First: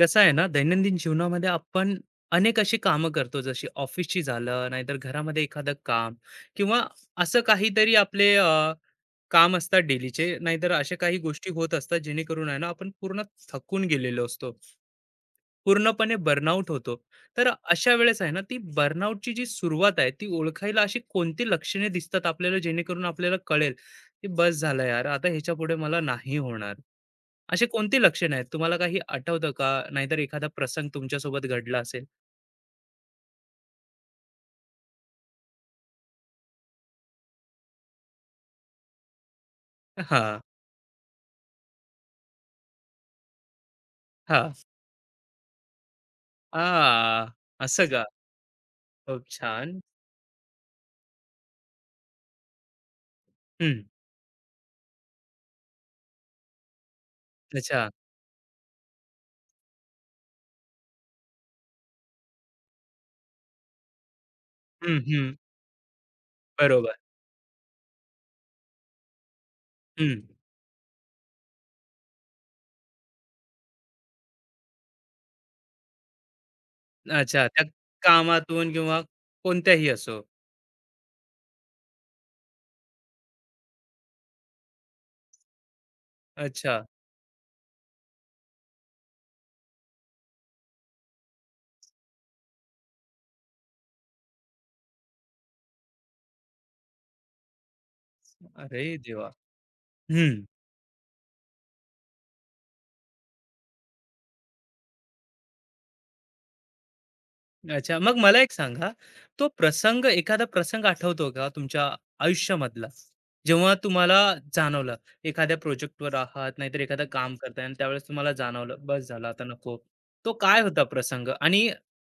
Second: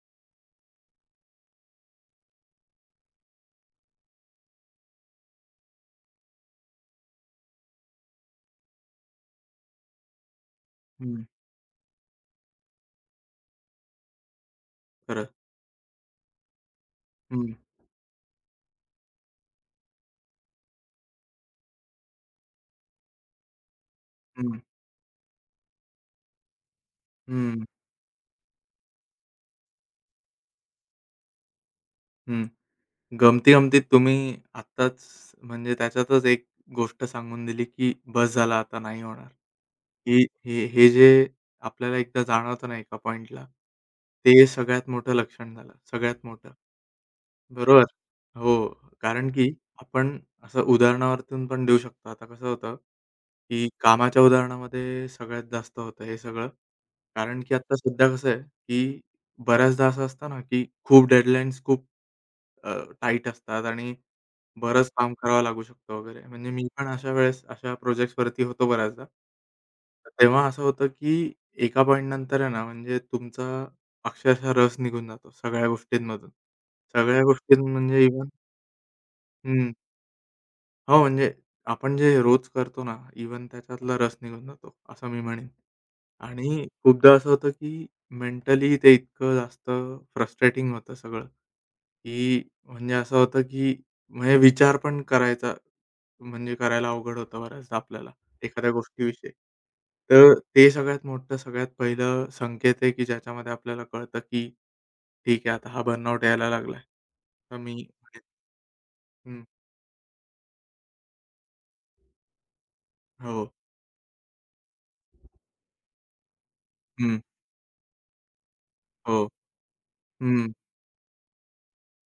कसं आहे ना, दैनंदिन जीवनामध्ये आपण अनेक अशी कामं करतो, जशी ऑफिसची झालं, नाहीतर घरामध्ये एखादं काम किंवा असं काहीतरी आपले काम असतात डेलीचे, नाहीतर अशा काही हं, गोष्टी होत असतात, जेणेकरून आहे ना, आपण पूर्ण थकून गेलेलो असतो. खरंच. पूर्णपणे बर्नआउट होतो. तर हं, अशा वेळेस आहे ना, ती बर्नआउटची जी सुरुवात आहे, ती ओळखायला अशी कोणती लक्षणे दिसतात आपल्याला, जेणेकरून आपल्याला कळेल, की बस हं, झालं यार, आता ह्याच्यापुढे मला नाही होणार. हं, असे कोणती लक्षणे आहेत? तुम्हाला काही आठवतं का? नाहीतर एखादा प्रसंग तुमच्यासोबत घडला असेल? हं. गमती-गमतीत तुम्ही आत्ताच म्हणजे त्याच्यातच एक गोष्ट सांगून दिली, की बस झाला आता नाही होणार. हे हां, हे हे जे आपल्याला एकदा जाणवतं ना एका पॉइंटला, ते हां. सगळ्यात मोठं लक्षण झालं, सगळ्यात मोठं. आ, बरोबर. असं का? हो. खूप कारण की छान. आपण असं उदाहरणावरून पण देऊ शकतो. आता कसं होतं, की हं, कामाच्या उदाहरणामध्ये सगळ्यात जास्त होतं हे सगळं. कारण की आता अच्छा. सध्या कसं आहे, की बऱ्याचदा असं असतं ना, की खूप डेडलाईन्स खूप अ, टाईट असतात आणि बरंच हं, काम हं. करावं लागू शकतं वगैरे. म्हणजे मी पण बरोबर. अशा वेळेस अशा प्रोजेक्ट्सवरती होतो बऱ्याचदा. तर हं. तेव्हा असं होतं, की एका पॉइंटनंतर आहे ना, म्हणजे तुमचा अक्षरशः रस निघून जातो सगळ्या गोष्टींमधून. सगळ्या अच्छा, गोष्टी त्या म्हणजे इव्हन कामातून किंवा हं. कोणत्याही असो. हो, म्हणजे आपण जे रोज करतो ना, इव्हन त्याच्यातला रस निघून जातो, असं मी म्हणेन. आणि अच्छा. खूपदा असं होतं, की मेंटली ते इतकं जास्त फ्रस्ट्रेटिंग होतं सगळं. की म्हणजे असं होतं की म्हणजे विचार पण करायचा म्हणजे करायला अवघड होतं बऱ्याचदा आपल्याला एखाद्या अरे देवा! गोष्टीविषयी. तर हं. ते सगळ्यात मोठं, सगळ्यात पहिलं संकेत आहे की ज्याच्यामध्ये आपल्याला कळतं की ठीक आहे, आता हा बर्नआउट यायला लागलाय. तर मी अच्छा. मग मला एक सांगा, हं, तो प्रसंग एखादा प्रसंग आठवतो का तुमच्या आयुष्यामधला? हो, जेव्हा तुम्हाला जाणवलं, एखाद्या प्रोजेक्टवर आहात, नाहीतर एखादं हं, काम करताय आणि त्यावेळेस तुम्हाला जाणवलं, "बस हो, झालं, आता नको." तो हं, काय होता प्रसंग? आणि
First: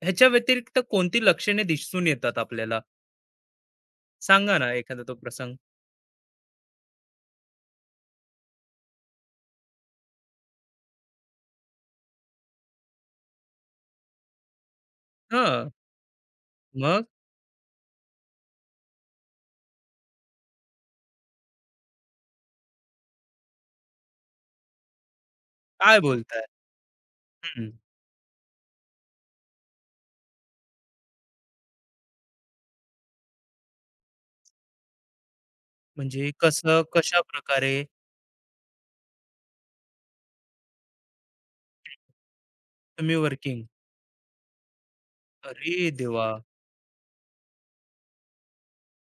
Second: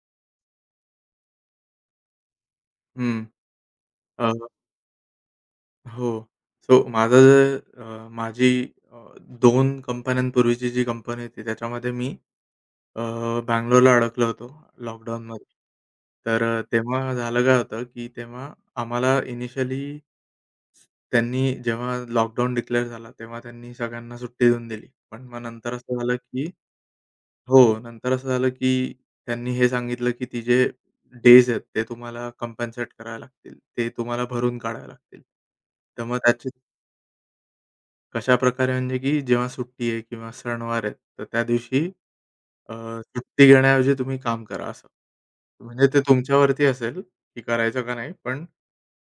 ह्याच्या व्यतिरिक्त कोणती लक्षणे दिसून येतात आपल्याला? हं, अ, सांगा ना एखादा तो प्रसंग. हो. सो माझं जे माझी अ, 2 कंपन्यांपूर्वीची जी कंपनी होती त्याच्यामध्ये मी अ, बंगलोरला अडकलो होतो लॉकडाऊनमध्ये. हां. तर मग तेव्हा झालं काय होतं, की तेव्हा आम्हाला इनिशियली त्यांनी जेव्हा लॉकडाऊन डिक्लेअर झाला, तेव्हा त्यांनी सगळ्यांना सुट्टी देऊन दिली. पण मग नंतर असं काय झालं, बोलताय? की हो, हं. नंतर असं झालं, की त्यांनी हे सांगितलं, की ती जे डेज आहेत, ते तुम्हाला कॉम्पेन्सेट करावे लागतील. ते तुम्हाला भरून काढावे लागतील. तर मग म्हणजे त्याची कसं, कशाप्रकारे कशा प्रकारे म्हणजे की जेव्हा सुट्टी आहे किंवा सणवार आहेत, तर त्या दिवशी अ, तुम्ही सुट्टी वर्किंग? घेण्याऐवजी तुम्ही काम करा असं. म्हणजे अरे ते देवा! तुमच्यावरती असेल की करायचं का नाही, पण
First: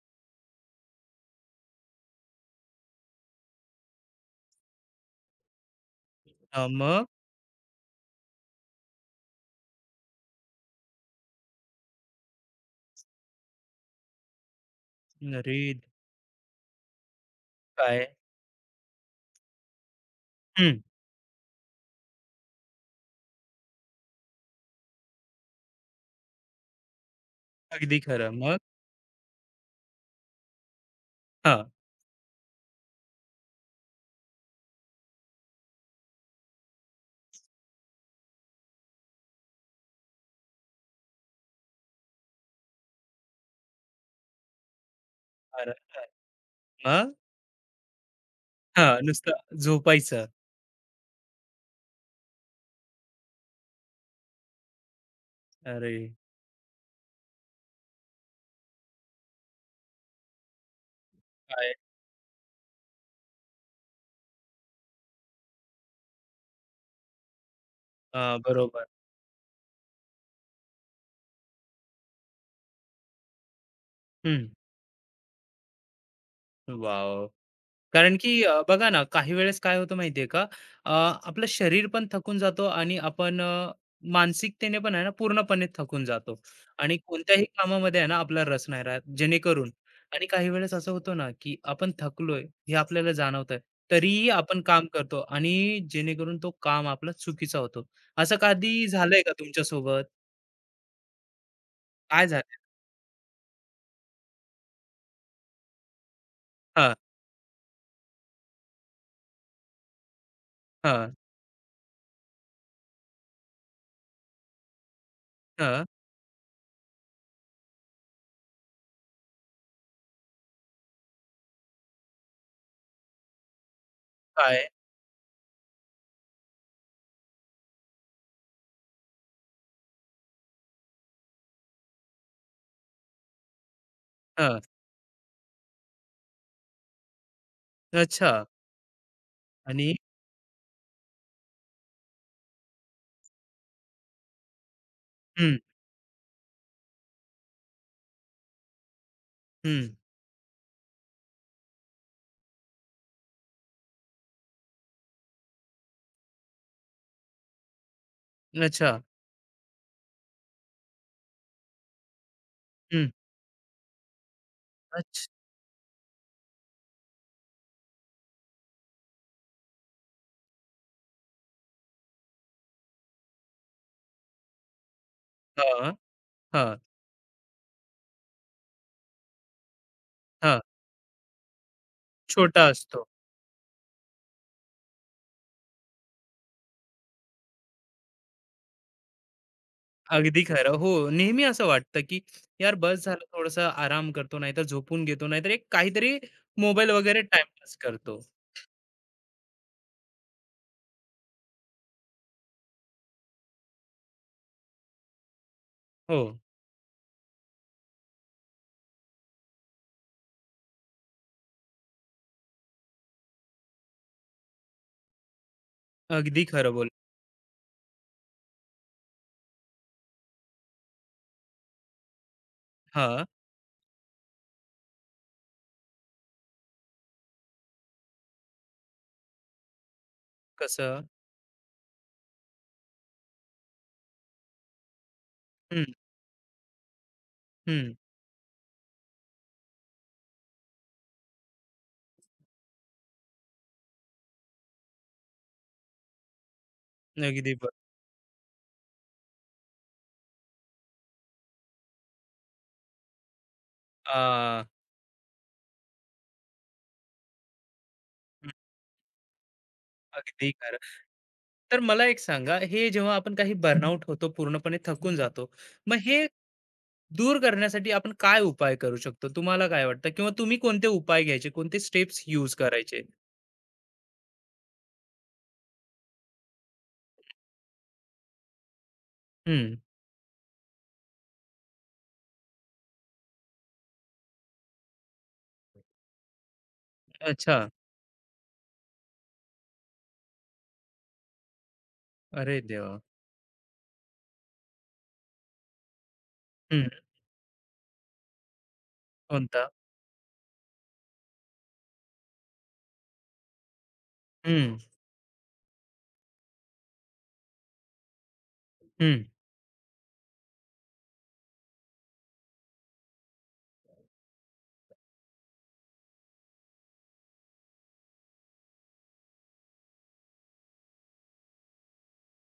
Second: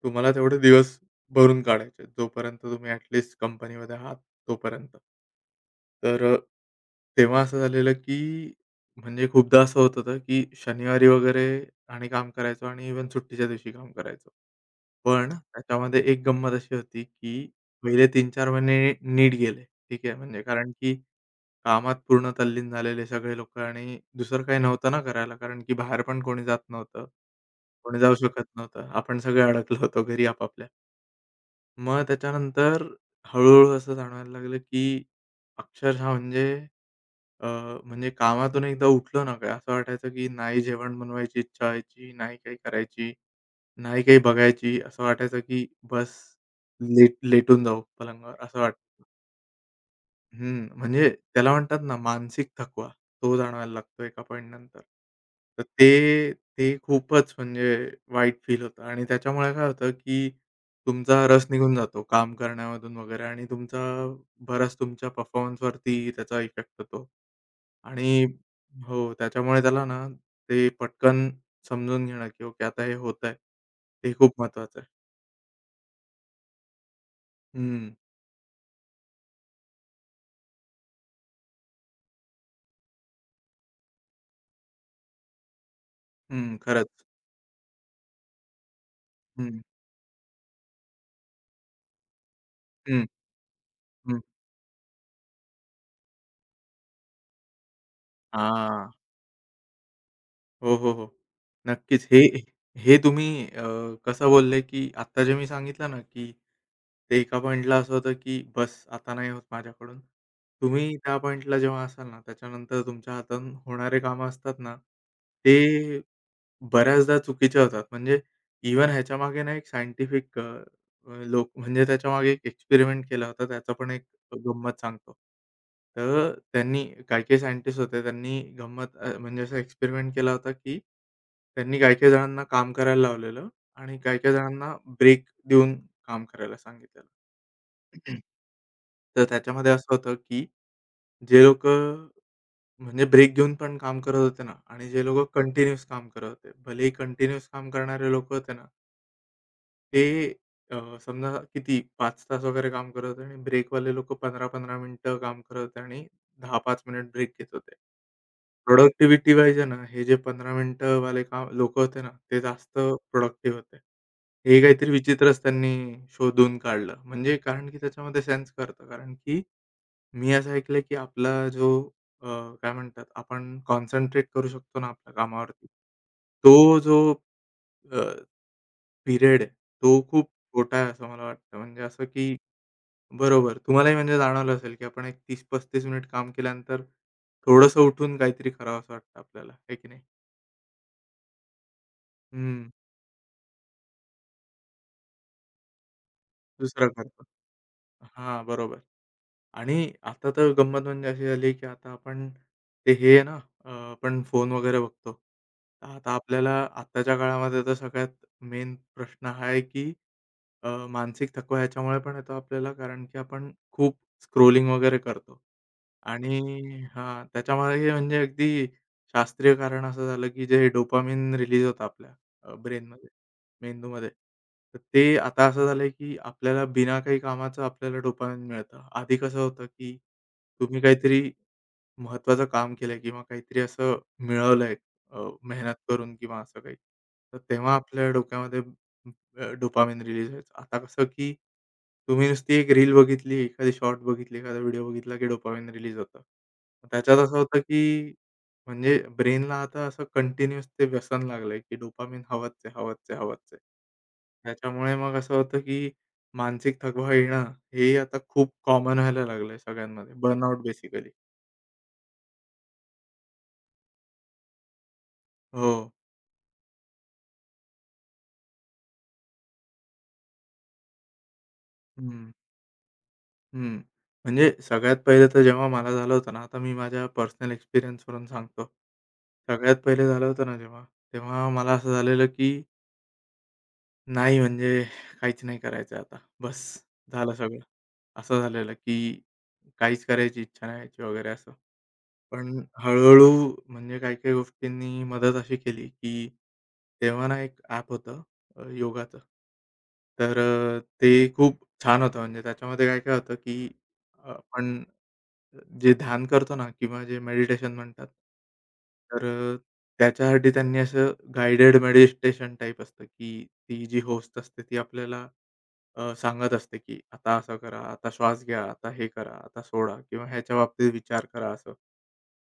तुम्हाला तेवढे दिवस भरून काढायचे आहेत, जोपर्यंत तुम्ही ॲट कंपनीमध्ये आहात तोपर्यंत. तर हां, मग? तेव्हा असं झालेलं की म्हणजे खूपदा असं होत होतं की शनिवारी वगैरे आणि काम करायचो आणि इव्हन सुट्टीच्या दिवशी काम करायचो. पण अरे त्याच्यामध्ये एक गंमत अशी होती की पहिले काय? तीन चार महिने नीट गेले. ठीक आहे. म्हणजे कारण हं. की कामात पूर्ण तल्लीन झालेले सगळे लोकं आणि दुसरं काही नव्हतं ना करायला. कारण की बाहेर पण कोणी जात नव्हतं. अगदी कोणी जाऊ खरं. शकत नव्हतं. आपण सगळे अडकलो होतो घरी आपापल्या. हां. मग त्याच्यानंतर हळू-हळू असं जाणवायला लागलं की अक्षरशः म्हणजे अ, म्हणजे कामातून एकदा उठलो ना का असं वाटायचं की नाही जेवण बनवायची इच्छा व्हायची, नाही काही करायची, नाही काही बघायची. असं वाटायचं की अरे बस हां. मग? लेट लेटून जाऊ पलंगावर असं वाटायचं. हां, नुसतं झोपायचं. हं, म्हणजे त्याला म्हणतात ना मानसिक थकवा, तो जाणवायला लागतो एका पॉइंटनंतर. तर अरे! ते ते खूपच म्हणजे वाईट फील होतं आणि त्याच्यामुळे काय होतं, की तुमचा रस काय निघून जातो काम करण्यामधून वगैरे आणि तुमचा बराच तुमच्या परफॉर्मन्सवरती त्याचा इफेक्ट होतो. आणि हां, बरोबर. हो, त्याच्यामुळे त्याला ना ते पटकन समजून घेणं, की ओके आता हे होतंय, हे खूप हं. महत्वाचं आहे. वॉव! हं, कारण की बघा ना, काही वेळेस काय होतं माहिती का, अ, आपलं शरीर पण थकून जातो आणि आपण मानसिकतेने पण आहे ना, पूर्णपणे थकून जातो हं, आणि खरंच. कोणत्याही कामामध्ये आहे ना, आपला रस नाही राहत. हं, जेणेकरून आणि काही वेळेस असं होतं ना, की आपण थकलोय हे हं, आपल्याला जाणवतंय. हं. तरीही आपण काम करतो आणि जेणेकरून तो काम आपला चुकीचा होतो. असं कधी हां. झालंय का तुमच्यासोबत? हो, हो, हो. नक्कीच. हे काय झालं? हे तुम्ही कसं बोलले, की आत्ता जे मी सांगितलं ना, की हां, ते एका पॉइंटला असं होतं, की बस आता नाही होत माझ्याकडून. तुम्ही हां, त्या पॉइंटला जेव्हा असाल ना, त्याच्यानंतर तुमच्या हातातून होणारे कामं असतात ना, हां. ते बऱ्याचदा चुकीच्या होतात. म्हणजे इव्हन ह्याच्यामागे ना एक सायंटिफिक लोक म्हणजे त्याच्यामागे एक एक्सपेरिमेंट केला होता. त्याचा पण एक काय? गंमत सांगतो. तर त्यांनी काही-काही सायंटिस्ट होते. त्यांनी गंमत म्हणजे असा एक्सपेरिमेंट केला होता, की त्यांनी काही-काही जणांना काम करायला लावलेलं आणि काही-काही हां. जणांना ब्रेक देऊन काम करायला सांगितलेलं. अच्छा तर त्याच्यामध्ये आणि असं होतं, की जे लोकं म्हणजे ब्रेक घेऊन पण काम करत होते ना आणि जे लोकं हं, कंटिन्यूअस काम करत होते. भलेही कंटिन्यूअस काम करणारे लोकं होते ना, हं. ते अ, समजा किती 5 तास वगैरे काम करत होते आणि ब्रेकवाले लोकं 15-15 मिनिटं काम करत होते आणि 10-5 मिनिट ब्रेक घेत होते. अच्छा. प्रोडक्टिव्हिटी वाईज आहे ना, हे जे 15 मिनिटंवाले काम लोकं होते ना, ते जास्त हं. प्रोडक्टिव्ह होते. हे काहीतरी अच्छ विचित्रच त्यांनी शोधून काढलं. म्हणजे कारण की त्याच्यामध्ये सेन्स करतं कारण की मी असं ऐकलंय, की आपला जो अ, काय म्हणतात आपण कॉन्सन्ट्रेट करू शकतो ना आपल्या कामावरती, हां, तो हां, जो अ, पिरियड आहे, तो खूप हां. छोटा आहे असं मला वाटतं. म्हणजे असं की छोटा असतो. बरोबर तुम्हालाही म्हणजे जाणवलं असेल, की आपण एक 30-35 मिनिट काम केल्यानंतर थोडंसं उठून काहीतरी करावंसं वाटतं आपल्याला, आहे की नाही? अगदी खरं. हो, नेहमी असं वाटतं, की हं, यार बस झालं थोडंसं आराम करतो, नाहीतर झोपून घेतो, नाहीतर एक काहीतरी दुसरं मोबाईल कर. वगैरे टाईमपास करतो. हां, बरोबर. आणि आता तर गंमत म्हणजे अशी झाली, की आता आपण ते हे आहे ना, आपण फोन वगैरे बघतो. तर आता हो, आपल्याला आत्ताच्या काळामध्ये तर सगळ्यात मेन प्रश्न हा आहे, की मानसिक थकवा ह्याच्यामुळे पण येतो आपल्याला, कारण की आपण खूप स्क्रोलिंग वगैरे करतो. आणि अगदी खरं बोल हां, त्याच्यामागे म्हणजे अगदी शास्त्रीय कारण असं झालं, की जे डोपामाइन रिलीज होतं आपल्या ब्रेनमध्ये. हां, मेंदूमध्ये. तर ते आता असं झालंय, की आपल्याला बिना काही कामाचं आपल्याला डोपामाइन मिळतं. आधी कसं होतं, की तुम्ही कसं? काहीतरी महत्त्वाचं काम केलंय किंवा काहीतरी असं मिळवलंय मेहनत हं, करून किंवा असं काही. तर तेव्हा हं. आपल्या डोक्यामध्ये डोपामाइन रिलीज व्हायचा. आता कसं की तुम्ही नुसती एक रील बघितली, एखादी शॉर्ट बघितली, एखादा व्हिडिओ बघितला की डोपामाइन रिलीज होतं. मग त्याच्यात असं अगदी होतं बरं. की म्हणजे ब्रेनला आता असं कंटिन्यूअस ते व्यसन लागलंय की डोपामाइन हवंच आहे, हवंच आहे, हवंच आहे. आ, त्याच्यामुळे मग असं होतं की मानसिक थकवा येणं हे आता खूप हं, कॉमन व्हायला लागलंय सगळ्यांमध्ये अगदी बर्नआउट खरं. बेसिकली. तर मला एक सांगा, हे जेव्हा आपण काही बर्नआउट होतो, पूर्णपणे थकून जातो, हो. मग हे दूर करण्यासाठी आपण काय उपाय करू शकतो? तुम्हाला काय वाटतं? किंवा तुम्ही कोणते उपाय घ्यायचे? कोणते स्टेप्स हं, यूज करायचे? हं. म्हणजे सगळ्यात पहिले तर जेव्हा मला झालं होतं ना, आता मी माझ्या पर्सनल एक्सपिरियन्सवरून सांगतो. हं. सगळ्यात पहिले झालं होतं ना जेव्हा, तेव्हा मला असं झालेलं की नाही म्हणजे काहीच नाही करायचं आता. बस झालं अच्छा. सगळं. असं झालेलं की काहीच करायची इच्छा नाही व्हायची वगैरे असं. पण अरे देवा! हळू-हळू म्हणजे काही-काही गोष्टींनी मदत अशी केली की हं. तेव्हा ना एक ॲप होतं योगाचं. कोणता? तर ते खूप छान होतं म्हणजे त्याच्यामध्ये काय-काय होतं की हं, आपण जे ध्यान करतो ना किंवा जे मेडिटेशन म्हणतात. हं. तर त्याच्यासाठी त्यांनी असं गाईडेड मेडिटेशन टाइप असतं, की ती जी होस्ट असते ती आपल्याला सांगत असते, की आता असं करा, आता श्वास घ्या, आता हे करा, आता सोडा किंवा ह्याच्या बाबतीत विचार करा असं.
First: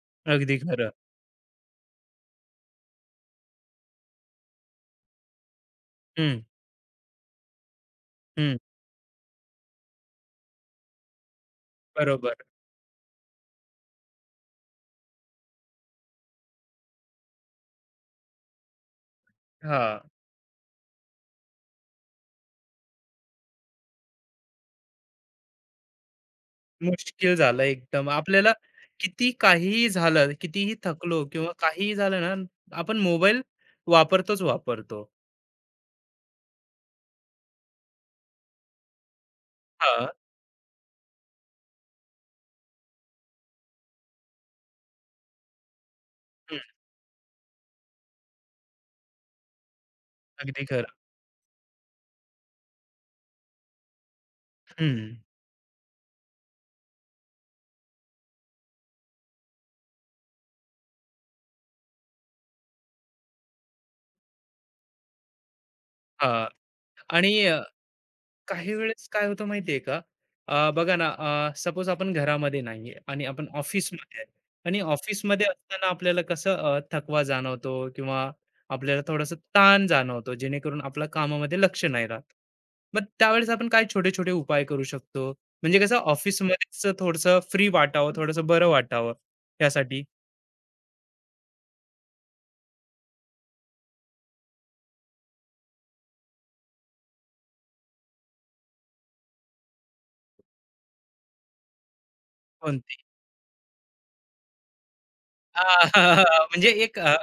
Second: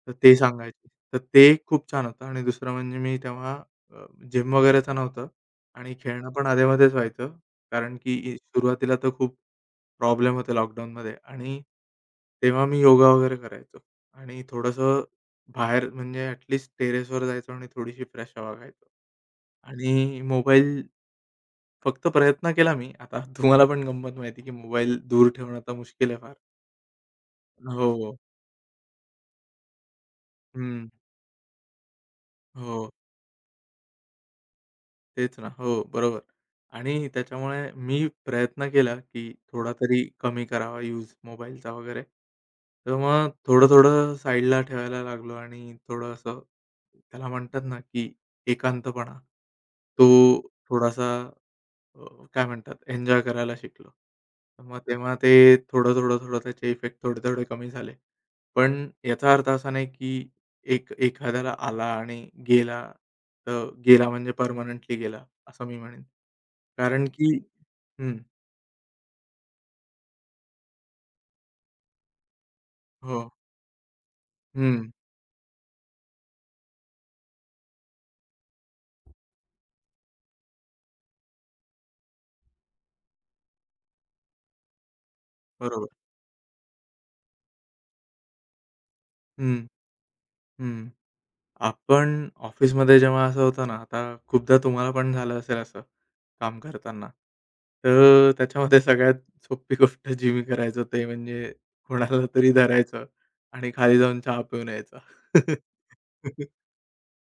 तर ते अगदी सांगायचे. खरं. तर ते खूप छान होतं आणि दुसरं म्हणजे मी तेव्हा अ, जिम वगैरेचं नव्हतं आणि खेळणं हं, पण अधेमध्येच व्हायचं. कारण की हं. सुरुवातीला तर खूप प्रॉब्लेम होते लॉकडाऊनमध्ये आणि बरोबर. तेव्हा मी योगा वगैरे करायचो आणि थोडंसं बाहेर म्हणजे ॲटलीस्ट टेरेसवर जायचो आणि थोडीशी फ्रेश हवा घ्यायचो हां. आणि मोबाईल फक्त प्रयत्न केला मी. आता तुम्हाला पण गंमत माहिती आहे, की मोबाईल दूर ठेवणं आता मुश्किल आहे फार. मुश्किल झालं हो, एकदम. हो. आपल्याला किती काहीही झालं, कितीही हं. थकलो किंवा काहीही झालं ना, हो. आपण मोबाईल वापरतोच वापरतो. तेच ना. हो, बरोबर. आणि त्याच्यामुळे मी प्रयत्न केला, की थोडा तरी हां. कमी करावा यूज मोबाईलचा वगैरे. तर मग थोडं-थोडं साईडला ठेवायला लागलो आणि थोडं असं हं. त्याला म्हणतात ना, की एकांतपणा, तो अगदी खरं. थोडासा अ, काय म्हणतात एन्जॉय करायला शिकलो. तर मग तेव्हा हं. ते थोडं, थोडं, थोडं त्याचे इफेक्ट थोडे, थोडे कमी झाले. पण याचा अर्थ असा नाही की एक एखाद्याला आला आणि गेला, तर गेला म्हणजे पर्मनंटली गेला, असं मी म्हणेन. हां. कारण आणि की हं. काही वेळेस काय होतं माहितीये का? बघा ना, सपोज आपण घरामध्ये नाहीये हो. आणि आपण ऑफिसमध्ये आहे आणि हं. ऑफिसमध्ये असताना आपल्याला कसं थकवा जाणवतो किंवा आपल्याला थोडासा ताण जाणवतो, जेणेकरून आपल्या कामामध्ये लक्ष नाही राहत. मग त्यावेळेस आपण काय छोटे-छोटे उपाय करू शकतो? म्हणजे बरोबर. कसं ऑफिसमध्येच थोडंसं फ्री वाटावं, थोडंसं बरं वाटावं हं, त्यासाठी हं. आपण ऑफिसमध्ये जेव्हा असं होतं ना, आता खूपदा तुम्हाला पण झालं असेल असं, काम करताना. तर त्याच्यामध्ये सगळ्यात सोपी गोष्ट जी मी करायचो ते म्हणजे कोणाला तरी कोणती? धरायचं आणि खाली जाऊन चहा पिऊन यायचा. म्हणजे एक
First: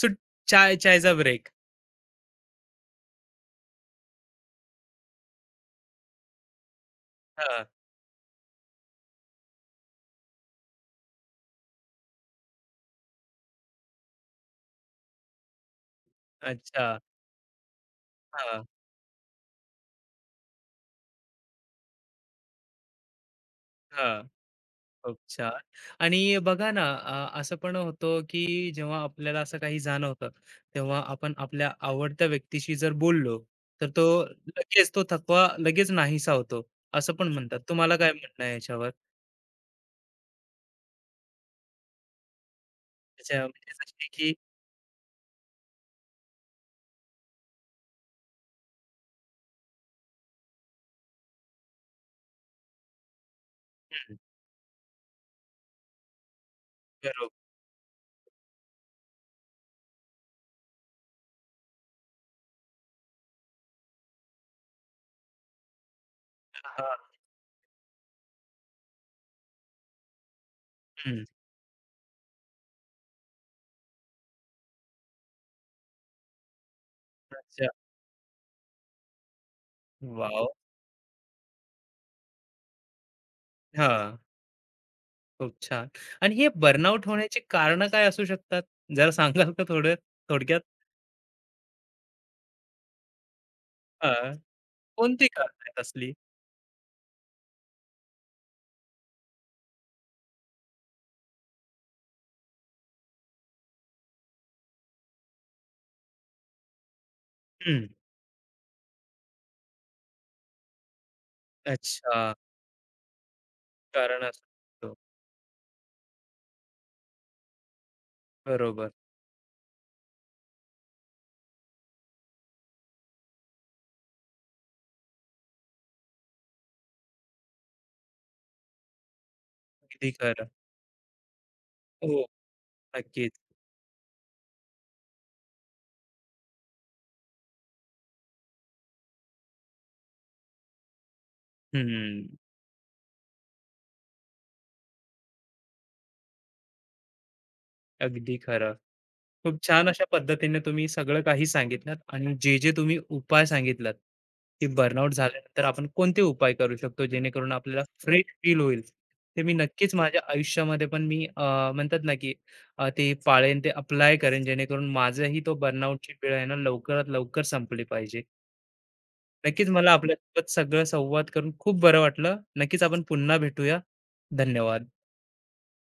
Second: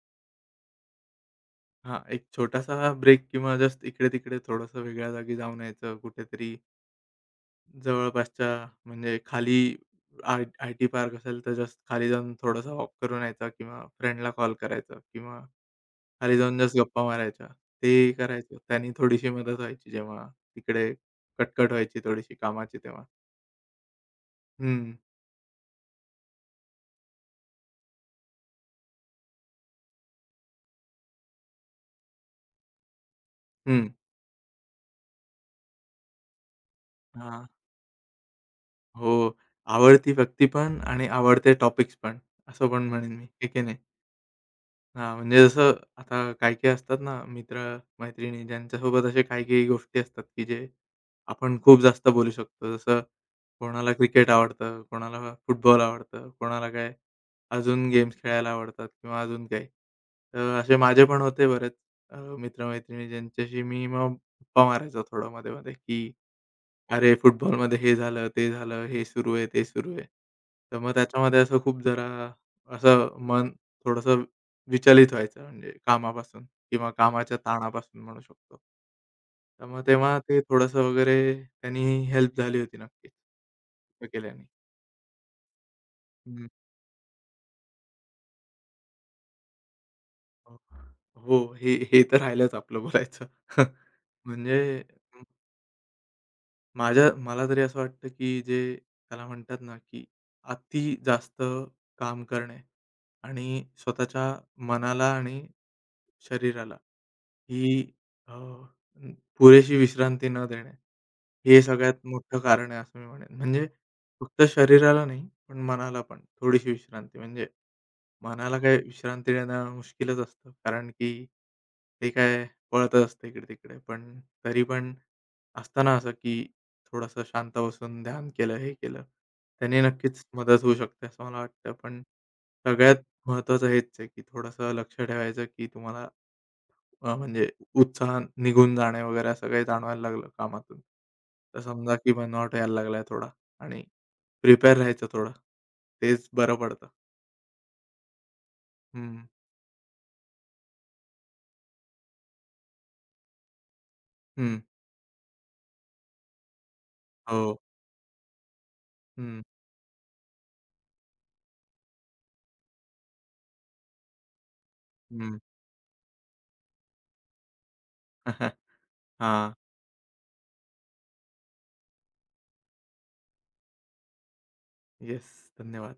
सुट चाय चायचा ब्रेक. हां, एक छोटासा ब्रेक किंवा जस्ट इकडे-तिकडे थोडंसं वेगळ्या जागी जाऊन यायचं, कुठेतरी हां, जवळपासच्या म्हणजे खाली आय आय-टी पार्क असेल तर जस्ट खाली जाऊन थोडासा वॉक करून यायचा किंवा फ्रेंडला कॉल करायचा किंवा खाली जाऊन जस्ट अच्छा. गप्पा मारायच्या. ते करायचो. हां, त्यानी थोडीशी मदत व्हायची जेव्हा तिकडे कटकट व्हायची थोडीशी कामाची तेव्हा. हां. हं, खूप छान. आणि बघा ना, असं पण होतं, की जेव्हा आपल्याला असं काही जाणवतं, तेव्हा आपण आपल्या आवडत्या व्यक्तीशी जर बोललो, हं. तर तो लगेच तो थकवा लगेच नाहीसा होतो, असं पण हां. म्हणतात. तुम्हाला काय म्हणणं आहे याच्यावर? हो. आवडती व्यक्ती पण आणि आवडते टॉपिक्स पण असं पण म्हणेन मी. त्याच्या हे की म्हणजे नाही? जसं आहे की हां, म्हणजे जसं आता काही-काही असतात ना मित्र-मैत्रिणी ज्यांच्यासोबत अशा काही-काही गोष्टी असतात, की जे आपण खूप जास्त बोलू शकतो. जसं कोणाला हं, क्रिकेट आवडतं, कोणाला फुटबॉल आवडतं, कोणाला काय बरोबर. अजून गेम्स खेळायला आवडतात किंवा अजून काही. तर असे माझे पण होते बरेच मित्र ज्यांच्याशी मी मग गप्पा मारायचो थोडं मध्ये-मध्ये, की हां, अरे, फुटबॉलमध्ये हे झालं, ते झालं, हे सुरू आहे, ते सुरू आहे. तर मग हं. त्याच्यामध्ये असं खूप जरा असं मन थोडंसं विचलित व्हायचं म्हणजे कामापासून किंवा कामाच्या अच्छा. ताणापासून म्हणू शकतो. तर मग तेव्हा ते वॉव! थोडंसं वगैरे त्यांनी हेल्प झाली होती नक्कीच. असं हां, केल्याने. खूप छान. आणि हे हं. बर्नआउट होण्याची कारणं काय असू शकतात? जरा सांगाल का थोडं थोडक्यात? हो, हो. हे हे तर राहिलंच आपलं बोलायचं. हां. म्हणजे कोणती कारणं आहेत असली? माझ्या मला तरी असं वाटतं, की जे त्याला म्हणतात ना, की अति जास्त काम करणे आणि स्वतःच्या मनाला आणि शरीराला ही हं. अ, न- पुरेशी विश्रांती न देणे, हे सगळ्यात अच्छा. मोठं कारण आहे असं मी म्हणेन. म्हणजे कारण असू फक्त शकतो. शरीराला नाही, पण मनाला पण थोडीशी विश्रांती. म्हणजे मनाला काय बरोबर. विश्रांती देणं मुश्किलच असतं. कारण की ते काय पळतच असतं इकडे-तिकडे. पण तरी पण असतं असं, की थोडंसं शांत बसून ध्यान केलं, हे केलं. त्याने अगदी नक्कीच खरं. मदत होऊ शकते असं मला वाटतं. पण हो, सगळ्यात नक्कीच. महत्त्वाचं हेच आहे, की थोडंसं लक्ष ठेवायचं, की तुम्हाला म्हणजे उत्साह निघून जाणे वगैरे असं काही जाणवायला लागलं कामातून, तर समजा की हं. बनवाट यायला लागलाय थोडा आणि प्रिपेअर राहायचं थोडं. तेच बरं पडतं. अगदी खरं. हं, खूप छान अशा पद्धतीने तुम्ही सगळं काही सांगितलंत आणि जे तुम्ही उपाय सांगितलात, हं. की बर्नआउट झाल्यानंतर आपण कोणते उपाय करू शकतो, जेणेकरून हो. आपल्याला फ्रेश फील होईल. ते हं, मी नक्कीच माझ्या आयुष्यामध्ये पण मी म्हणतात ना, की ते पाळेन, ते अप्लाय करेन, जेणेकरून हं. हां. माझाही तो बर्नआउटची वेळ आहे ना, लवकरात लवकर संपली पाहिजे. नक्कीच मला आपल्यासोबत सगळं संवाद करून खूप बरं वाटलं. नक्कीच आपण पुन्हा भेटूया. धन्यवाद. येस. धन्यवाद.